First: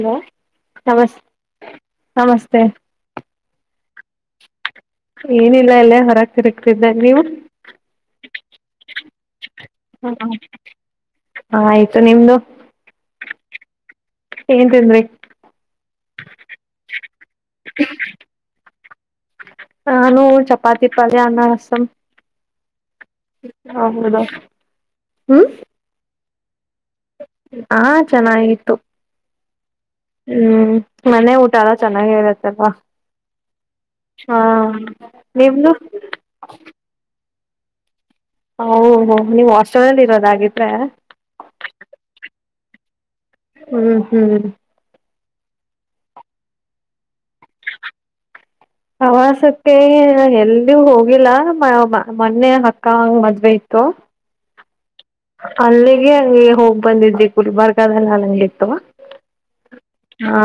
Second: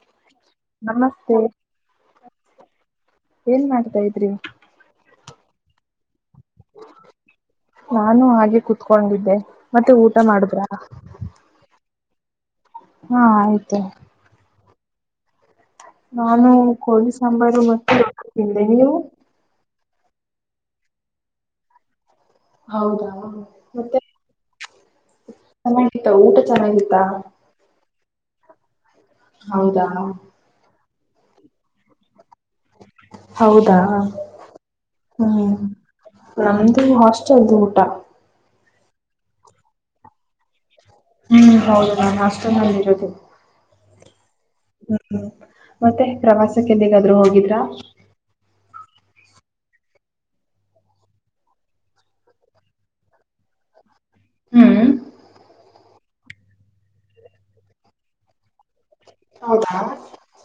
Hello ನಮಸ್ ನಮಸ್ತೆ ನಮಸ್ತೆ. ಏನ್ ಮಾಡ್ತಾ ಇದೀರಿ ಏನಿಲ್ಲ ಎಲ್ಲ ಹೊರಾಗ್ ನಾನು ಹಾಗೆ ಕುೂತ್ಕೊಂಡಿದ್ದೆ ಮತ್ತೆ ಹ ಊಟ ಮಾಡುದ್ರ. ಆಯ್ತು ನಿಮ್ದು ಹಾ ಅಯ್ತು ಏನ್ ತಿಂದ್ರಿ. ನಾನು ಕೋಳಿ ಸಾಂಬಾರು ಮತ್ತೆ ರೊಟ್ಟಿ ತಿಂದೆ ನೀವು ನಾನು ಚಪಾತಿ ಪಳಯ ಅನ್ನಾರಸಂ. ಹೌದಾ, ಮತ್ತೆ ಚೆನ್ನ ಊಟ?.. [inaudible] ಹ. [inaudible] ಹ. [inaudible] ಚೆನ್ನಾಗಿತ್ತು ಹೌದಾ ಹ್ಮ್ ಮನೆ ಊಟ ಅಲ್ಲ ಚೆನ್ನಾಗ ಇರುತ್ತೆ ಯಪ್ಪಾ ಹೌದಾ ಹಾ ನಿಮ್ಧು. ಚಂದಗುಟ ಹ ನೀವು್ ಹಾಸ್ಟೆಲ್ ನಲ್ಲಿ [inaudible] ಇರೋದಾಗಿದ್ರೆ? ಹ್ಮ್ ಹೌದು ನಾಮ್ ಅಷ್ಟೇ ನಲ್ಲಿ ಇರುದು ಹ್ಮ್ ಹ್ಮ್ ಹ್ಮ್ ಮತ್ತೆ ಪ್ರವಾಸಕ್ಕೆಂದಿಗಾಧರು ಹೋಗಿದ್ರಾ ಪ್ರವಾಸಕ್ಕೆ ಎಲ್ಲಿ ಹೋಗಿಲ್ಲ ಮೊನ್ನೆ ಅಕ್ಕ ಹಂಗ ಮದ್ವೆ ಇತ್ತು. ಹ್ಮ್ ಅಲ್ಲಿಗೆಗೆ ಹೋಗ್ ಬಂದಿದ್ದಿ ಗುಲ್ಬರ್ಗಾದಲ್ಲ ಅಲ್ಲಂಗ ಇತ್ತುವಾ. ಹೌದಾ ಹಾ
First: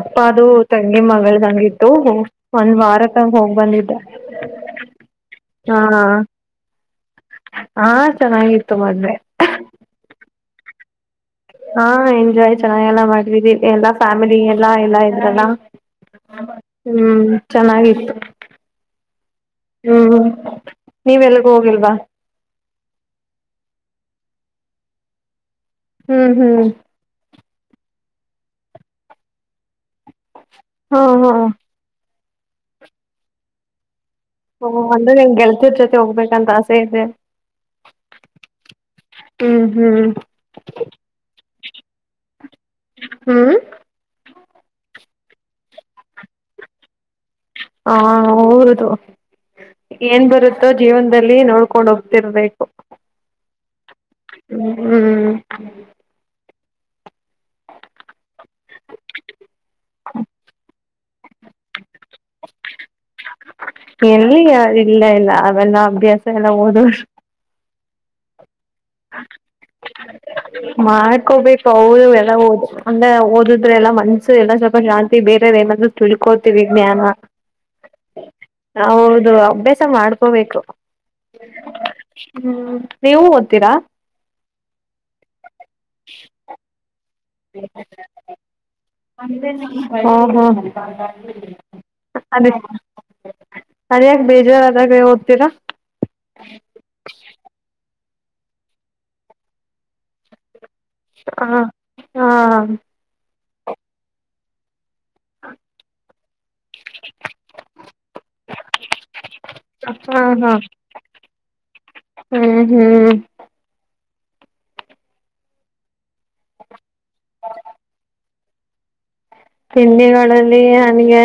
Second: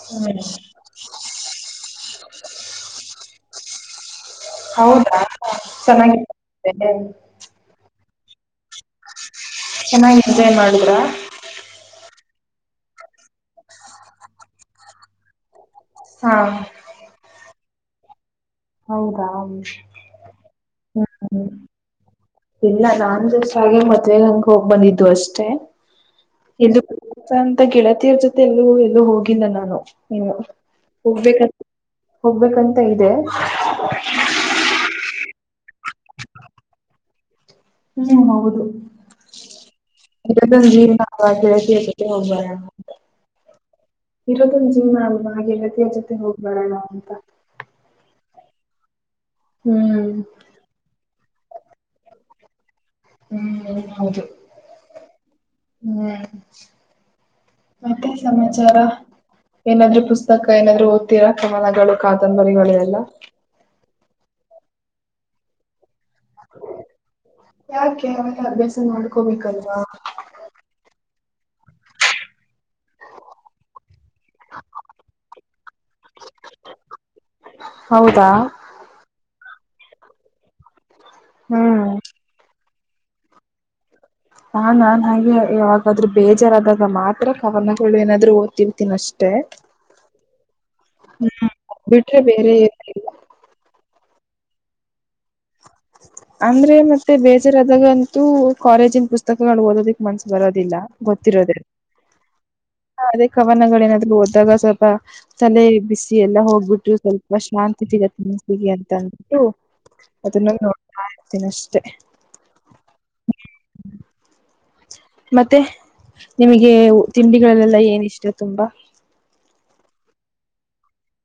ಅಪ್ಪ ಹ್ಮ್ ಅದು ತಂಗಿ ಮಗಳದಂಗಿತ್ತು ಒಂದ್ ವಾರ ತಂಗ ಹೋಗ್ ಬಂದಿದ್ದ ಹೌದಾ ಚೆನ್ನಾಗಿ ಹಾ ಚೆನ್ನಾಗಿತ್ತು ಮದೆ ಇದೇನ್ ಮಾಡಿದ್ರಾ ಹಾ ಎಂಜಾಯ್ ಚೆನ್ನಾಗೆಲ್ಲ ಮಾಡಿದಿ ಎಲ್ಲಾ ಫ್ಯಾಮಿಲಿ ಎಲ್ಲಾ ಎಲ್ಲಾ ಇದ್ರಲ್ಲ ಹಾ ಹ್ಮ್ ಚೆನ್ನಾಗಿತ್ತು ಹೌದಾ ಹ್ಮ್ ಹ್ಮ್ ನೀವೆಲ್ಗೂ ಹೋಗಿಲ್ವಾ ಇಲ್ಲ ನಾನ್ ಜಸ್ಟ್ ಹಾಗೆ ಮದ್ವೆ ಅಂಗ್ ಹೋಗ್ ಬಂದಿದ್ದು ಅಷ್ಟೇ ಹ್ಮ್ ಹ್ಮ್ ಅಂತಂದು ಗೆಳತಿಯರ್ ಜೊತೆ ಎಲ್ಲೂ ಎಲ್ಲೂ ಹೋಗಿಲ್ಲ ನಾನು ಇನ್ನು ಹಾ ಹಾ ಹೋಗ್ಬೇಕ ಹೋಗ್ಬೇಕಂತ ಇದೆ ಓ ಅಂದ್ರೆ ನಿನ್ಗ್ ಗೆಳ್ತಿರ್ ಜೊತೆ ಹೋಗ್ಬೇಕಂತ ಆಸೆ ಇದೆ ಹ್ಮ್ ಹೌದು ಹ್ಮ್ [unintelligible] ಹ್ಮ್ [unintelligible] ಹೋಗ್ ಬರಣ ಹ್ಮ್ ಇರೋದೊಂದ್ ಜೀವ್ನ ಅಲ್ವ ಗೆಳತಿಯರ್ ಜೊತೆ ಹೋಗ್ಬರಣ ಅಂತ ಹಾ ಹೌದು ಹ್ಮ್ ಏನ್ ಬರುತ್ತೋ ಜೀವನದಲ್ಲಿ ನೋಡ್ಕೊಂಡ್ ಹೋಗ್ತಿರ್ದ ಹ್ಮ್ ಹೌದು ಹ್ಮ್ ಹ್ಮ್ ಹ್ಮ್ ಮತ್ತೆ ಸಮಾಚಾರ ಏನಾದ್ರು ಪುಸ್ತಕ ಏನಾದ್ರು ಓದ್ತೀರಾ ಕವನಗಳು ಕಾದಂಬರಿಗಳು ಎಲ್ಲ ಎಲ್ಲಿ ಇಲ್ಲ ಇಲ್ಲ ಅವೆಲ್ಲ ಅಭ್ಯಾಸ ಎಲ್ಲ ಓದೋದು ಯಾಕೆ ಅವೆಲ್ಲ ಅಭ್ಯಾಸ ಮಾಡ್ಕೋಬೇಕಲ್ವಾ ಮಾಡ್ಕೋಬೇಕು ಹೌದು ಎಲ್ಲ ದ ಅಂದ್ರೆ ಓದಿದ್ರೆಲ್ಲಾ ಮನ್ಸು ಎಲ್ಲ ಸ್ವಲ್ಪ ಶಾಂತಿ ಬೇರೆದ್ ಏನಾದ್ರು ತಿಳ್ಕೋತೀವಿ ಜ್ಞಾನ, ಹೌದಾ ಹೌದು ಅಭ್ಯಾಸ ಮಾಡ್ಕೋಬೇಕು ಹ್ಮ್ ಹ್ಮ್ ನೀವು ಓದ್ತೀರಾ? ಹ ನಾ ಹಾಗೆ ಯಾವಾಗಾದ್ರೂ ಬೇಜಾರಾದಾಗ ಮಾತ್ರ ಕವನಗಳು ಏನಾದ್ರು ಓದ್ತಿರ್ತೀನಿ ಅಷ್ಟೆ ಹಾ ಹಾ ಹ್ಮ ಬಿಟ್ರೆ ಅದೇ ಬೇರೆ ಏನು ಇಲ್ಲ ಅದ್ಯಾಕ್ ಬೇಜಾರದಾಗ? ಅಂದ್ರೆ ಮತ್ತೆ ಬೇಜಾರಾದಾಗ ಕಾಲೇಜಿನ ಪುಸ್ತಕಗಳು ಓದೋದಿಕ್ ಮನ್ಸ್ ಬರೋದಿಲ್ಲ ಗೊತ್ತಿರೋದೇ ಹ ಹಾ ಅದೇ ಕವನಗಳ ಏನಾದ್ರು ಓದ್ದಾಗ. [unintelligible] ತಲೆ ಬಿಸಿ ಎಲ್ಲಾ ಹೋಗ್ಬಿಟ್ಟು ಸ್ವಲ್ಪ ಶಾಂತಿ ಸಿಗತ್ತೆ ಮನಸ್ಸಿಗೆ ಅಂತ ಅಂದ್ಬಿಟ್ಟು ಹಾ ಅದನ್ನ ಹಾ ನೋಡ್ತಾ ಇರ್ತೀನಿ ಅಷ್ಟೆ ಹ್ಮ್ ಹ್ಮ್. ಮತ್ತೆ ನಿಮ್ ಗ ತಿಂಡಿಗಳಲ್ಲೆಲ್ಲ ಏನ್ ಇಷ್ಟ? ತುಂಬ ತಿಂಡಿಗಳಲ್ಲಿ ನನಿಗೆ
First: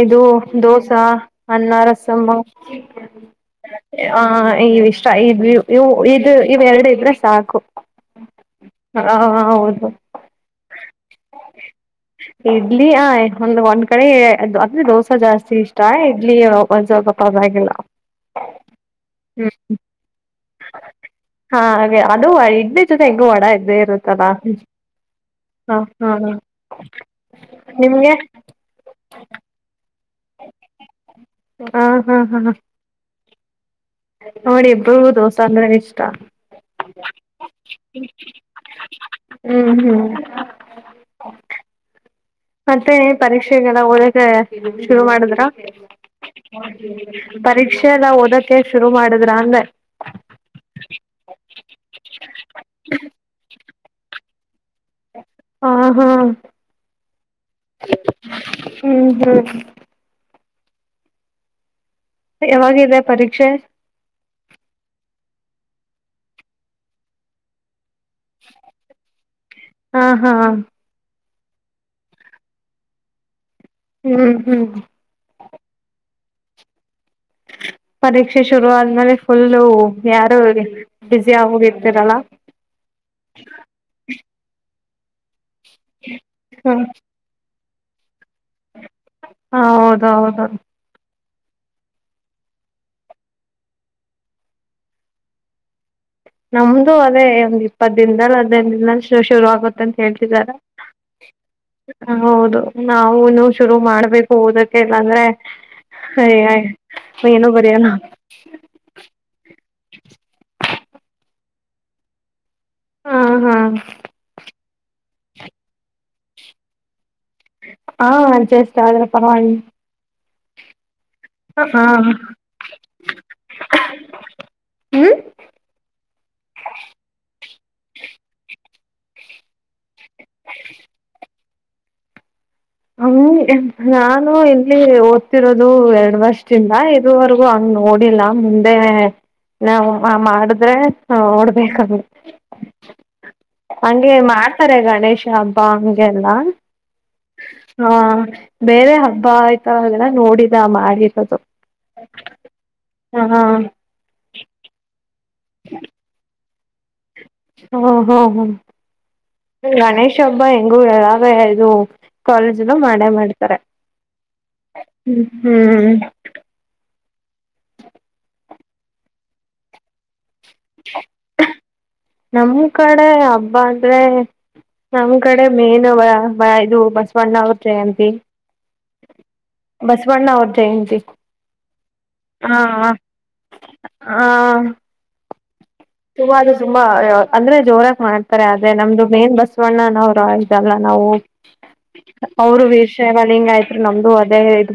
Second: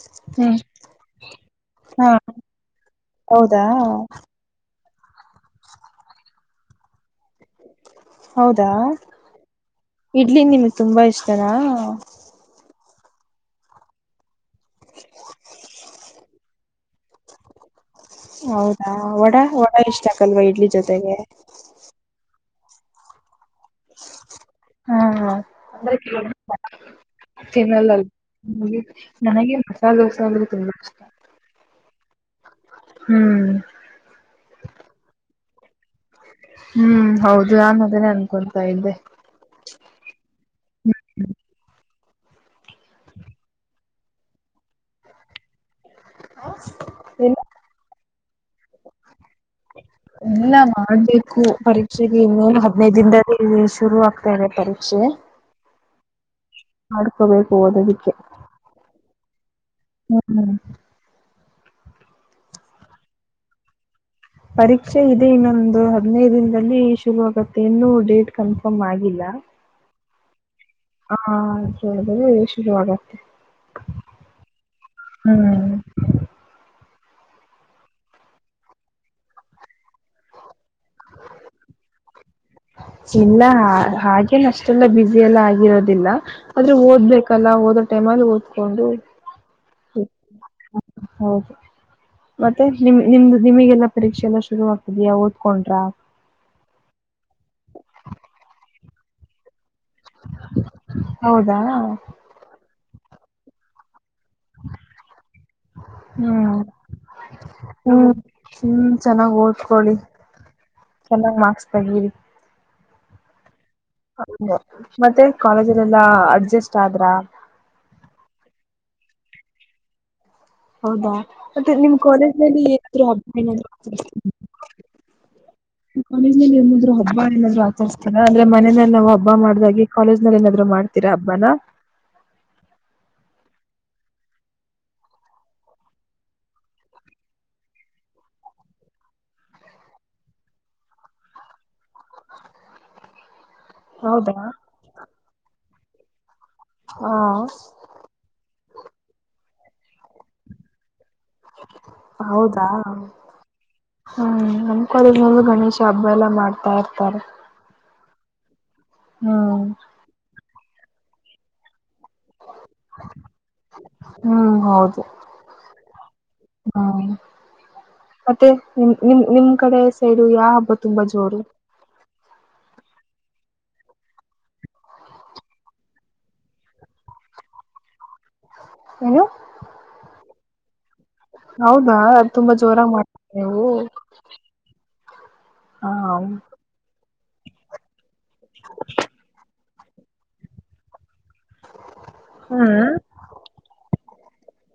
ಇದು ಹ್ಮ್ ದೋಸಾ ಅನ್ನ ಹಾ ರಸಮ್ಮ ಹೌದಾ ಆ ಈಷ್ಟ. ಇ ಇದು ಇವ ಎರಡು ಇದ್ರೆ ಸಾಕು. ಹೌದಾ ಹ ಹೌದು ಇಡ್ಲಿ ನಿಮಗ್ ತುಂಬಾ ಇಷ್ಟನಾ. ಇಡ್ಲಿ ಆ ಒಂದಂದು್ ಒಂದ್ ಕಡೆ ಅಂದ್ರೆ ದೋಸೆ ಜಾಸ್ತಿ ಇಷ್ಟ ಇಡ್ಲಿ ಒಸಗಪ್ಪ ಅಾಗಿಲ್ಲ. ಹೌದಾ ಒಡ ಒಡ ಇಷ್ಟ ಆಕಲ್ಲ. ಹಾ ಹಾಗೆ ಅದು. ಎ ಚ ತಂಗ ಮ ಮಾಡಡ. ಹಾ ಹ ಹಾ ತಿನ್ನಲ್ಲ ನಿಮ್ಗೆ ನನಗೆ ಮಸಾಲೆ ದೋಸ. ಹ್ಮ ಹ್ಮ್ ಹ್ಮ್. ಹ್ಮ್. ನೋಡಿಬೌದು ಚಂದ್ರ ಇಷ್ಟ. ಹ್ಮ್ ಹೌದು ನನ್ ಅದನೇ ಅನ್ಕೊಳ್ತಾ ಇದ್ದೆ ಹ್ಮ್ ಹ್ಮ್ ಹ್ಮ. ಮತ್ತೆ ಪರೀಕ್ಷೆಗಳಲ್ಲ ಓದಕ್ಕೆ ಶುರು ಮಾಡಿದ್ರ. ಪರೀಕ್ಷೆಲ್ಲಾ. ಶುರು ಮಾಡ. ಎಲ್ಲ ಮಾಡ್ಬೇಕು ಪರೀಕ್ಷೆಗೆ ಇನ್ನೊ ಹದ್ಿನೈದ ದಿನ. ಶುರು ಆಗ್ತನೆ ಪರಿಕ್ಷೆ. ಸು ಹ ಹಾ ಮಾಡಡ್ಕೋಬೇಕು ಓದದಿಕ್ಕೆ ಹ ಹ್ಮ್ ಹ್ಮ್ ಯಾವಾಗಿದೆ ಪರೀಕ್ಷೆ ಪರೀಕ್ಷೆ ಇದೆ ಇನ್ನೊಂದು ಹದ್ನೈದು ದಿನದಲ್ಲಿ ಶುರು ಆಗುತ್ತೆ ಇನ್ನು ಹ ಡೇಟ್ ಕನ್ಫರ್ಮ್ ಆಗಿಲ್ಲ ಹಾ ಹಾ ಹಾದು ಶುರುವಾಗತ್ತೆ ಹ್ಮ್ ಹ್ಮ್ ಪರೀಕ್ಷೆ ಶುರು ಆದ್ಮೇಲೆ ಫುಲ್ಲು ಯಾರು ಬ್ಯುಸಿ ಆಗೋಗಿರ್ತರಲ್ಲ ಇಲ್ಲ ಹಾಗೇನು ಅಷ್ಟೆಲ್ಲ ಬಿಸಿ ಎಲ್ಲ ಇರೋದಿಲ್ಲ ಆದ್ರೆ ಹ್ಮ್ ಓದ್ಬೇಕಲ್ಲ ಓದ ಟೆಮಲ್ಲಿ ಓದಕೊಂಡು ಹ ಹೌದ ಹೌದೌದು ಹೌದು ಮತ್ತೆ ನಿಮ್ ನಿಮ್ದ ನಿಮಗೆಲ್ಲಾ ಪರೀಕ್ಷೆ ಎಲ್ಲ ಶುರು ಆಗ್ತಿದಯಾ ಓದ್ಕೊಂಡ್ರ. ನಮ್ದು ಅದೇ ಒಂದ್ ಇಪ್ಪತ್ ದಿನದ್ಲ ಹದ್ನೈದ್ ದಿನ್ದಲ್ ಶ ಶುರು ಆಗುತ್ ತಂತ್ ಹೇಳ್ತಿದಾರ ಹೌದಾ ಹೌದು. ನಾವುನು ಶುರು ಮಾಡ್ಬೇಕ್. ಹೋದಕ್ಕೆ ಬಂದ್ರೆ ಅಯ್ ಹ್ಮ್ ಅಯ್ ಏನು ಬರ್ಯಲ್ಲ. ಹ್ಮ್ ಹ್ಮ್ ಚೆನ್ನಾಗ್ ರ್ಕ್ಸ್ ತೆಗೀರಿ. ಹ್ಮ್ ಹ್ಮ್ ಹ ಮತ್ತೆ ಕಾಲೇಜ್ಲೆಲ್ಲ ಅಡ್ಜಸ್ಟ್ ಆದ್ರ. ಹಾ ಅಜೆಸ್ಟ್ ಆದ್ರ ಪರ್ವೈ. ಹೌದಾ ಮತ್ತೆ ನಿಮ್ ಕಾಲೇಜ್ಲಿ ಏನಾದ್ರು ಹಬ್ಬ ಹ್ಮ್ ಏನಾದ್ರು ಹಬ್ಬ ಏನಾದ್ರೂ ಆಗ್ ಆಚಾರುಸ್ತಾರ ಅಂದ್ರೆ ಮನೇ ನಾವ್ ಹಬ್ಬ ಮಾಡುವಾಗೆ. ಕಾಲೇಜ್ನಲ್ ಏನಾದ್ರು ಮಾಡ್ತೀರಾ ಹಬ್ಬಾನ. ಹೌ ನಾನು ಇಲ್ಲಿ ಓದ್ತಿರೋದು ಎರಡ್ ವರ್ಷದಿಂದ ಇದುವರ್ಗೂ ಹಂಗ್ ನೋಡಿಲ್ಲ ಮುಂದೆ ನಾವ್ ಮಾಡುದ್ರೆ ನೋಡಬೇಕ್. ಹಂಗೆ ಹೌದಾ ಮಾಡ್ತಾರೆ ಗಣೇಶ ಹಬ್ ಪಾಮ್ಗೆಲ್ಲಾ. [inaudible] ಹಾ ಬೇರೆ ಹಬ್ಬ ಆಯ್ ತಾವಗೆಲ್ಲ ನೋಡಿಲ್ಲ ಮಾಡಿಲ್ ಹೌದಾ ಹ ಹ್ಮ್ ಹ್ಮ್ ಕಾಲೇಜ್ನಲ್ಲಿ ಗಣೇಶ ಹಬ್ಬ ಎಲ್ಲ ಮಾಡ್ ಪರ್ತರೆ. ಹ್ಮ ಹ್ಮ ಹ್ಮ. ಹ್ಮ್ ಬ ಹೆಂಗೂ [unintelligible] ಇದು. ಕಾಲೇಜಲ್ಲೂ ಮಾಡೇ ಮಾಡ್ತಾರೆ ಹೌದು ಹ್ಮ ಹ್ಮ್. ಹ್ಮ್ ಮತ್ತೆ ನಿಮ್ ನಿಮ್ ನಿಮ್ ಕಡೆ ಸೈ ಡು ಯಾವ್ ಹಬ್ಬ ತುಂಬಾ ಜೋರು. ನಮ್ ಕಡೆ ಹಬ್ಬ ಅಂದ್ರೆ ನಮ್ ಕಡೆ ಮೇನ್ ಬ ಇದು ಬಸವಣ್ಣ ಅವ್ರ್ ಜಯಂತಿ. ಏನು ಬಸ್ವಣ್ಣ ಅವ್ರ್ದ್. ಜಯಂತಿ ಹೌದಾ ತುಂಬಾ ಹಾ ಜೋರಗ್ ಮಾಡ್ತರ ನೀವು. ಹಾ ಸಿಂಹದ್ರಿಯ ಸಿಂಹ ಯ ಅಂದ್ರೆ ಜೋರಾಗ್ ಮಾಡ್ ತರೆ ಅದ್ರೆ ನಮ್ದು ಮೇನ್ ಬಸ್ ಸಣ್ಣ ನಾವ್ರ ಅಳಿದ್ ಅಲ್ಲ ನಾವು. ಅವ್ರು ಹ್ಮ್ ವೀರಶೈವ ಲಿಂಗಾಯತೃ ನಮ್ದು ಅದೆ. ದೆ ಹೇಳಿದು.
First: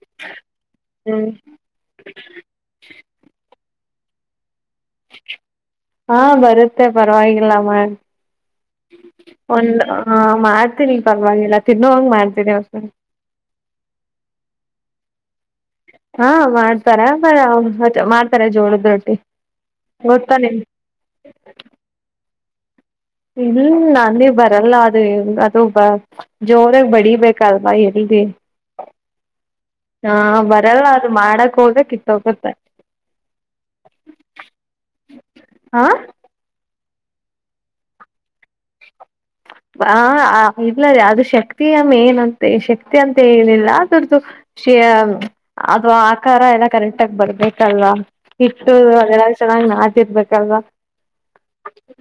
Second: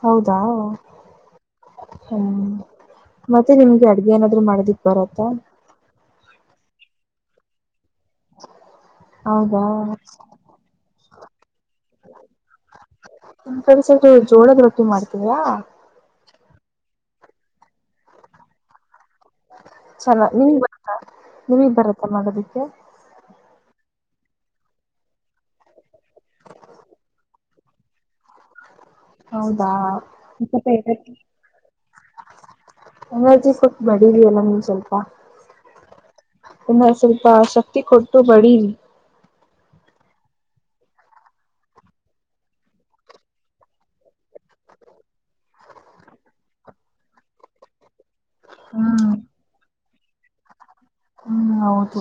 ಹೌದಾ ಹ್ಮ್ ಹ್ಮ ಮತ್ತೆ ನಿಮ್ಗೆ ಅಡ್ ಏನಾದ್ರು ಮಾಡೋದಿಕ್ ಬರತ್ತ. ಹಾಂ ಬರುತ್ತೆ ಪರವಾಗಿಲ್ಲಾ ಮ ಹೌದಾ ಒಂದ್ ಆ ಮಾಡ್ತೀನಿ ಪರ್ವಾಗಿಲ್ಲ ತಿನ್ನೋವಂಗ್ ಮಾಡ್ತೀನಿ ಓಕೆನ. ಟ್ಟಿ ಮಾಡ್ತೀರಾ. ಹಾ ಮಾಡ್ತಾರೆ ಬರೆ ಜೋಳದ್ ರೊಟ್ಟಿ. ಚಲ ಗೊತ್ತಾ ನಿಮ್ಗ್ ನಿಮ್ ಬರ್ತ್ತಾ ನೀಮಿಗ್ ಬರುತ್ತಾ ಮಾಡೋದಿಕ್ಕೆ. ಇಲ್ಲ ನಾನೇ ಬರಲ್ಲ ಅದು ಅದು ಬ ಜೋರಾಗ್ ಬಡಿಬೇಕಲ್ವಾ ಯಲ್ಲಿ. ಹೌದಾ ಇಪ್ಪತ್ ಬರಲ್ಲ ಅದು ಐದ್ರಲ್ಲಿ ಮಾಡಕ್ ಹೋಗ ಕಿತ್ತೋಗುತ್ತೆ ಎನರ್ಜಿ ಫುಡ್ ಬಡಿಲ್ಲಿ ಎಲ್ಲ ಸ್ವಲ್ಪ. ಹಾ ಇನ್ನ ಸ್ವಲ್ಪ ಶಕ್ತಿ ಕೊಟ್ಟು ಬಡಿನ್. ಆ ಇಲ್ಲ ಅದು ಶಕ್ತಿಯ ಮೇನ್ಂತೆ ಶಕ್ತಿ ಅಂತ ಏನಿಲ್ಲ ಅರ್ದುದು ಶಿಯ ಅದು ಆಕಾರ ಎಲ್ಲ ಕರೆಕ್ಟ್ ಆಗ್ ಬರ್ಬೇಕಲ್ವಾ. ಹಿಟ್ಟು ಹ್ಮ್ ಅದೆಲ್ಲ ಚೆನ್ನ್ಗ್ ನಾದ್ ತಿರ್ರ್ಬೇಕಲ್ವಾ. ಹ್ಮ್ ಹೌದು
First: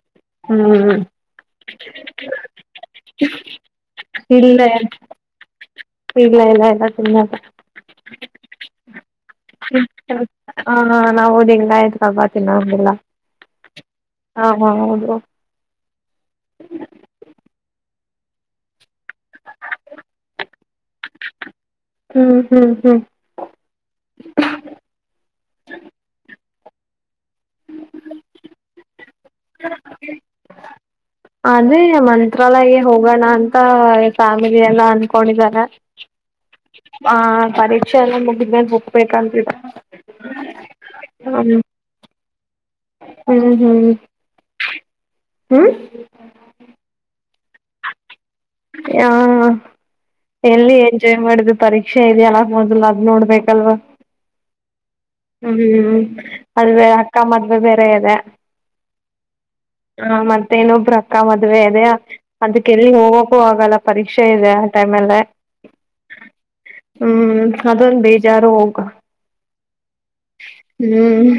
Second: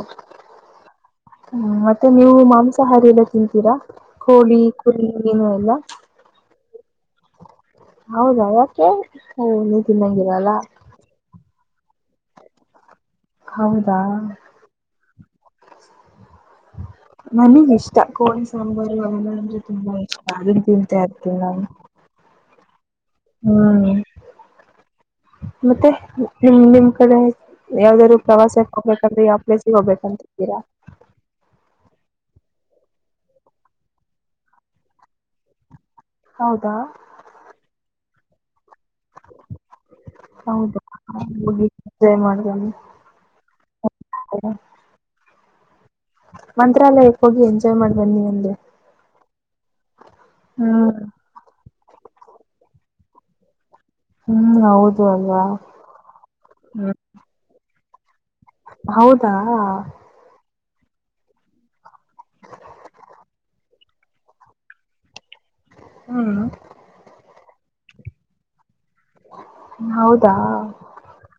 ಹ್ಮ ಮತ್ತೆನ್ ನೀವು ಮಾಂಸಾಹಾರಿ ಎಲ್ಲ ತಿಂತೀರಾ ಕೋಳಿ ಇಲ್ಲ ಕುರಿ ಮಿನು ಎಲ್ಲ. ಇಲ್ಲ ಇಲ್ಲ ಇಲ್ಲ ತಿನ್ನಲ್ಲ. ಹೌದಾ ಯಾಕೆ ನೀವ್ ತಿನಂಗ್ ಇರಲ್ಲ. ಕಾ ಹಬ್ಬ ತಿನ್ನೊ ಹಂಗಿಲ್ಲ. ಹೌದಾ ತ ಕೋಳಿ ಸಾಂಬಾರು ಎಲ್ಲ ಅಂದ್ರೆ ತುಂಬಾ ಇಷ್ಟ ಅದನ್ನ್ ತಿಂತಾ ಇರ್ತೀನ್ ನಾನು. ಹ್ಮ್ ಹ್ಮ್ ಹ್ಮ್ ಹ್ಮ್ ಮತ್ತೆ ನಿಮ್ ನಿಮ್ ಕಡೆ ಯಾವ್ದಾದ್ರು ಪ್ರವಾಸಕ್ ಹೋಗ್ಬೇಕಂದ್ರೆ ಯಾವ್ ಪ್ಲೇಸ್ಗೆ ಹೋಗ್ಬೇಕಂತಿದ್ದೀರಾ. ಅದೇ ಮಂತ್ರಾಲಯಗೆ ಹೋಗೋಣ ಅಂತ ಫ್ಯಾಮಿಲಿ ಎಲ್ಲ ಅನ್ಕೊಂಡಿದ್ದಾರೆ. ಹೌದಾ ಹಾ ಪರೀಕ್ಷೆ ಎಲ್ಲ ಮುಗ್ [unintelligible] ಪೆ ಕಂಪ್ಲೀಟ ಹ್ಮ್. ಒನ್ ಹ್ಮ್ ಹ್ಮ್ ಹ್ಮ ಮಂತ್ರಾಲಯಕ್ಕೆ ಹೋಗಿ ಎಂಜಾಯ್ ಮಾಡ್ ಬನ್ನಿ ಒನ್ ಹ ಎಲ್ಲಿ ಹ್ಮ್ ಎಂಜಾಯ್ ಮಾಡಿದು ಪರೀಕ್ಷೆ ಇದ್ ಎಲ್ಲ ಮೊದಲ್ ನೋಡ್ಬೇಕಲ್ವಾ ಹ್ಮ್ ಹೌದು ಅಲ್ವಾ ಹ್ಮ ಹ್ಮ್ ಅದೇ ಅಕ್ಕ ಮದ್ುವೆ ಬೇರೆ ಅದ ಹೌದಾ ಮೇನೊಬ್ರ ಅಕ್ಕ ಮದ್ವೆ ಅದ ಅದಕ್ಕೆಲ್ಲಿ ಹೋಗ ಹ ಆಗಲ್ಲ ಪರೀಕ್ಷೆ ಇದೆ ಆ ಟೈಮ ಅಲ್ಲ ಹ್ಮ್ ಅದೊಂದು ಬೇಜಾರು ಹೋಗ ಹೌದಾ ಹ್ಮ್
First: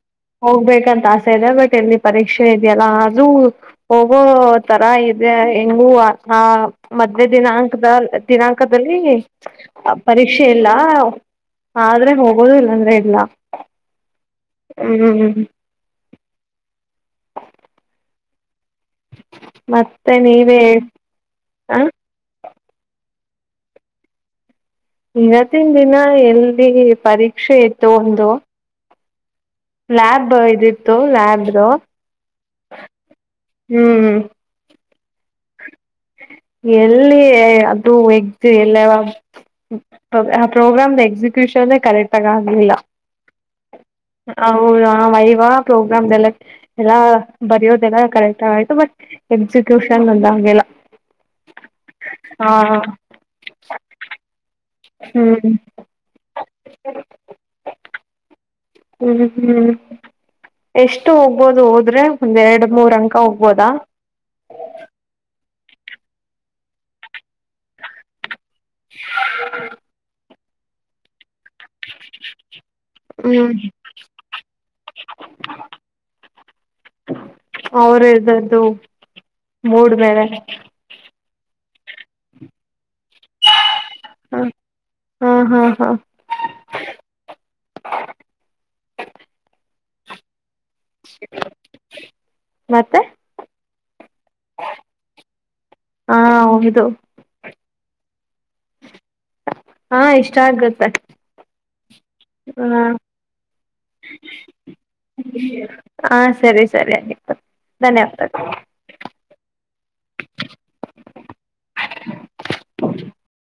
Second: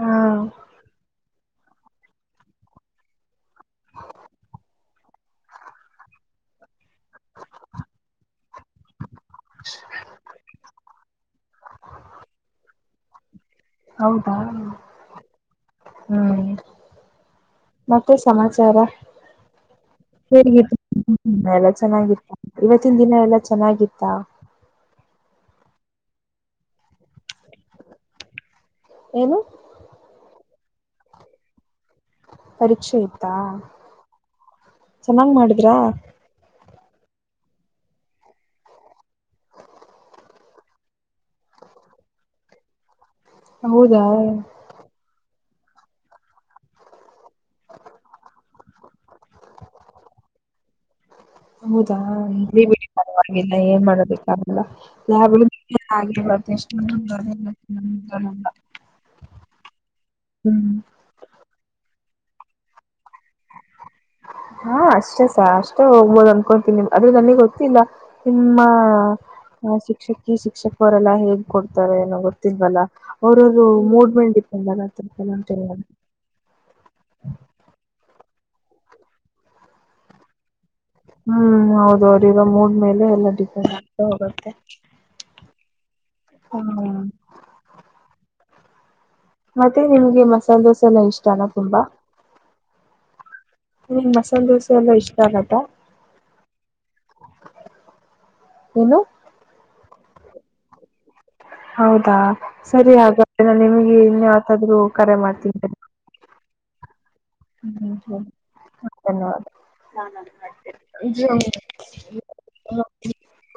ಹಾ ಹೋಗ್ಬೇಕಂತ ಆಸ್ ಇದೆ ಬಟ್ ಎಲ್ಲಿ ಪರೀಕ್ಷೆ ಇದೆಯಲ್ಲ ಅೂ ಹೋಗೋ ತರ ಇ ಹೆಂಗೂ ಆ ಮಧ್ಯ ದಿನಾಂಕದ ದಿನಾಂಕದಲ್ಲಿ ಪರೀಕ್ಷೆ ಇಲ್ಲ ಆದ್ರೆ ಹೋಗ ಂದ್ರ ಇಡ್ಲ್ಲಾ ಹೌದಾ ಹ್ಮ್ ಮತ್ತೆ ಸಮಾಜ ಮತ್ತೆ ೇ ನೀವೇ ಎಲ್ಲ ಹ ಚೆನ್ನಾಗಿತ್ತು ಇವತ್ತಿನ ದಿನ ಎಲ್ಲ ಚೆನ್ನಾಗಿದ್ದ ಇವತ್ತಿನ ದಿನ ಎಲ್ಲಿ ಪರೀಕ್ಷೆ ಇತ್ತು ಒಂದು ಏನು ಲ್ಯಾಬ್ ಇದಿತ್ತು ಲ್ಯಾಬ್್ದ ಪರೀಕ್ಷೆ ಇ್ದಾ ಚೆನ್ನಾಗ್ ಮಾಡಿದ್ರಾ ಎಲ್ಲಿ ಅದು ಎಿ ಎಲ್ಲ ಆ ಪ್ರೋಗ್ರಾಮ್ ಎಕ್ಸಿಕ್ಯೂಷನ್ೇ ಕರೆಕ್ಟ್ ಆಗ ಆಗ್ಲಿಲ್ಲ ಹೌದಾ ಹದಾ ವೈವಾ ಪ್ರೋಗ್ರಾಮ್ ಎಲ್ಲ ಎಲ್ಲ ಬರೆಯೋದೆಲ್ಲ ಕರೆಕ್ಟ್ ಆಗಯ್ತು ಬಟ್ ಎಕ್ಸಿಕ್ಯೂಷನ್ ಒಂದೆಲ್ಲ ಹೌದಾವಾಗಿಲ್ಲ ಏನ್ ಮಾಡದಲ್ಲ ಹ್ಮ್ ಯಾವ ಹ್ಮ್ ಹ್ಮ್ ಹ್ಮ್ ಎಷ್ಟು ಹೋಗ್ಬೋದು ಹೋದ್ರೆ ಒಂದ ಎರಡು ಮೂರಕ ಹಾ ಅಷ್ಟೇಸ ಅಷ್ಟ ಹೋಗಬೋದು ಅನ್ಕೊಂತೀನಿಮ ಅ್ರೆ ನನಗೆೊ ಇಲ್ಲ ನಿಮ್ಮ ಶಿಕ್ಷಕ ಶಿಕ್ಷಕ ಕರಲ್ಲ ಕೊಡ್ತಾರೆ ಏನೋ ಗೊತ್ತಿಲ್ವಲ್ಲ ಹ್ಮ್ ಅವ್ರವರು ಮೂಡ್ ಮೇ ಡಿಪೆಂಡ್ ಆಗ ಅವ್ರ ಇದ್ದದ್ದು ಮೂಡ್ ಮೇಲೆ ಹ್ಮ್ ಹೌದು ಅವ್ರಿರೋ ಮೂಡ್ ಮೇಲೆ ಎಲ್ಲಾ ಡಿಪೆಂಡ್ ಆಗ್ತಾ ಹ ಹೋಗತ್ತೆ ಹಾ ಹಾ ಹಾ ಹಾ ಮತ್ತೆ ನಿಮ್ಗೆ ಮಸಾಲ್ ದೋಸೆ ಎಲ್ಲ ಇಷ್ಟನಾ ತುಂಬಾ, ಮತ್ತೆ ನಿಮ್ ಮಸಲ್ ದೋಸೆ ಎಲ್ಲ ಇಷ್ಟ ಆಗುತ್ತಾ? ಹಾ ಹೌದು ಏನು ಹಾ ಇಷ್ಟ ಆಗುತ್ತೆ ಹೌದಾ ಹ ಸರಿ ಹಾಗಾದ್ರೆ ನಾನ್ ನಿಮ್ಗೆ ಇನ್ಯಾವತ್ತಾದ್ರು ಕರೆ ಮಾಡ್ತಿನ್ ಹಾ ಸರಿ ಸರಿ ಹ್ಮ್ ಹ್ಮ್ ಧನ್ಯವಾದಗಳು ಧನ್ಯವಾದ ಹಾ ಹಾ ಇ ಜು [inaudible]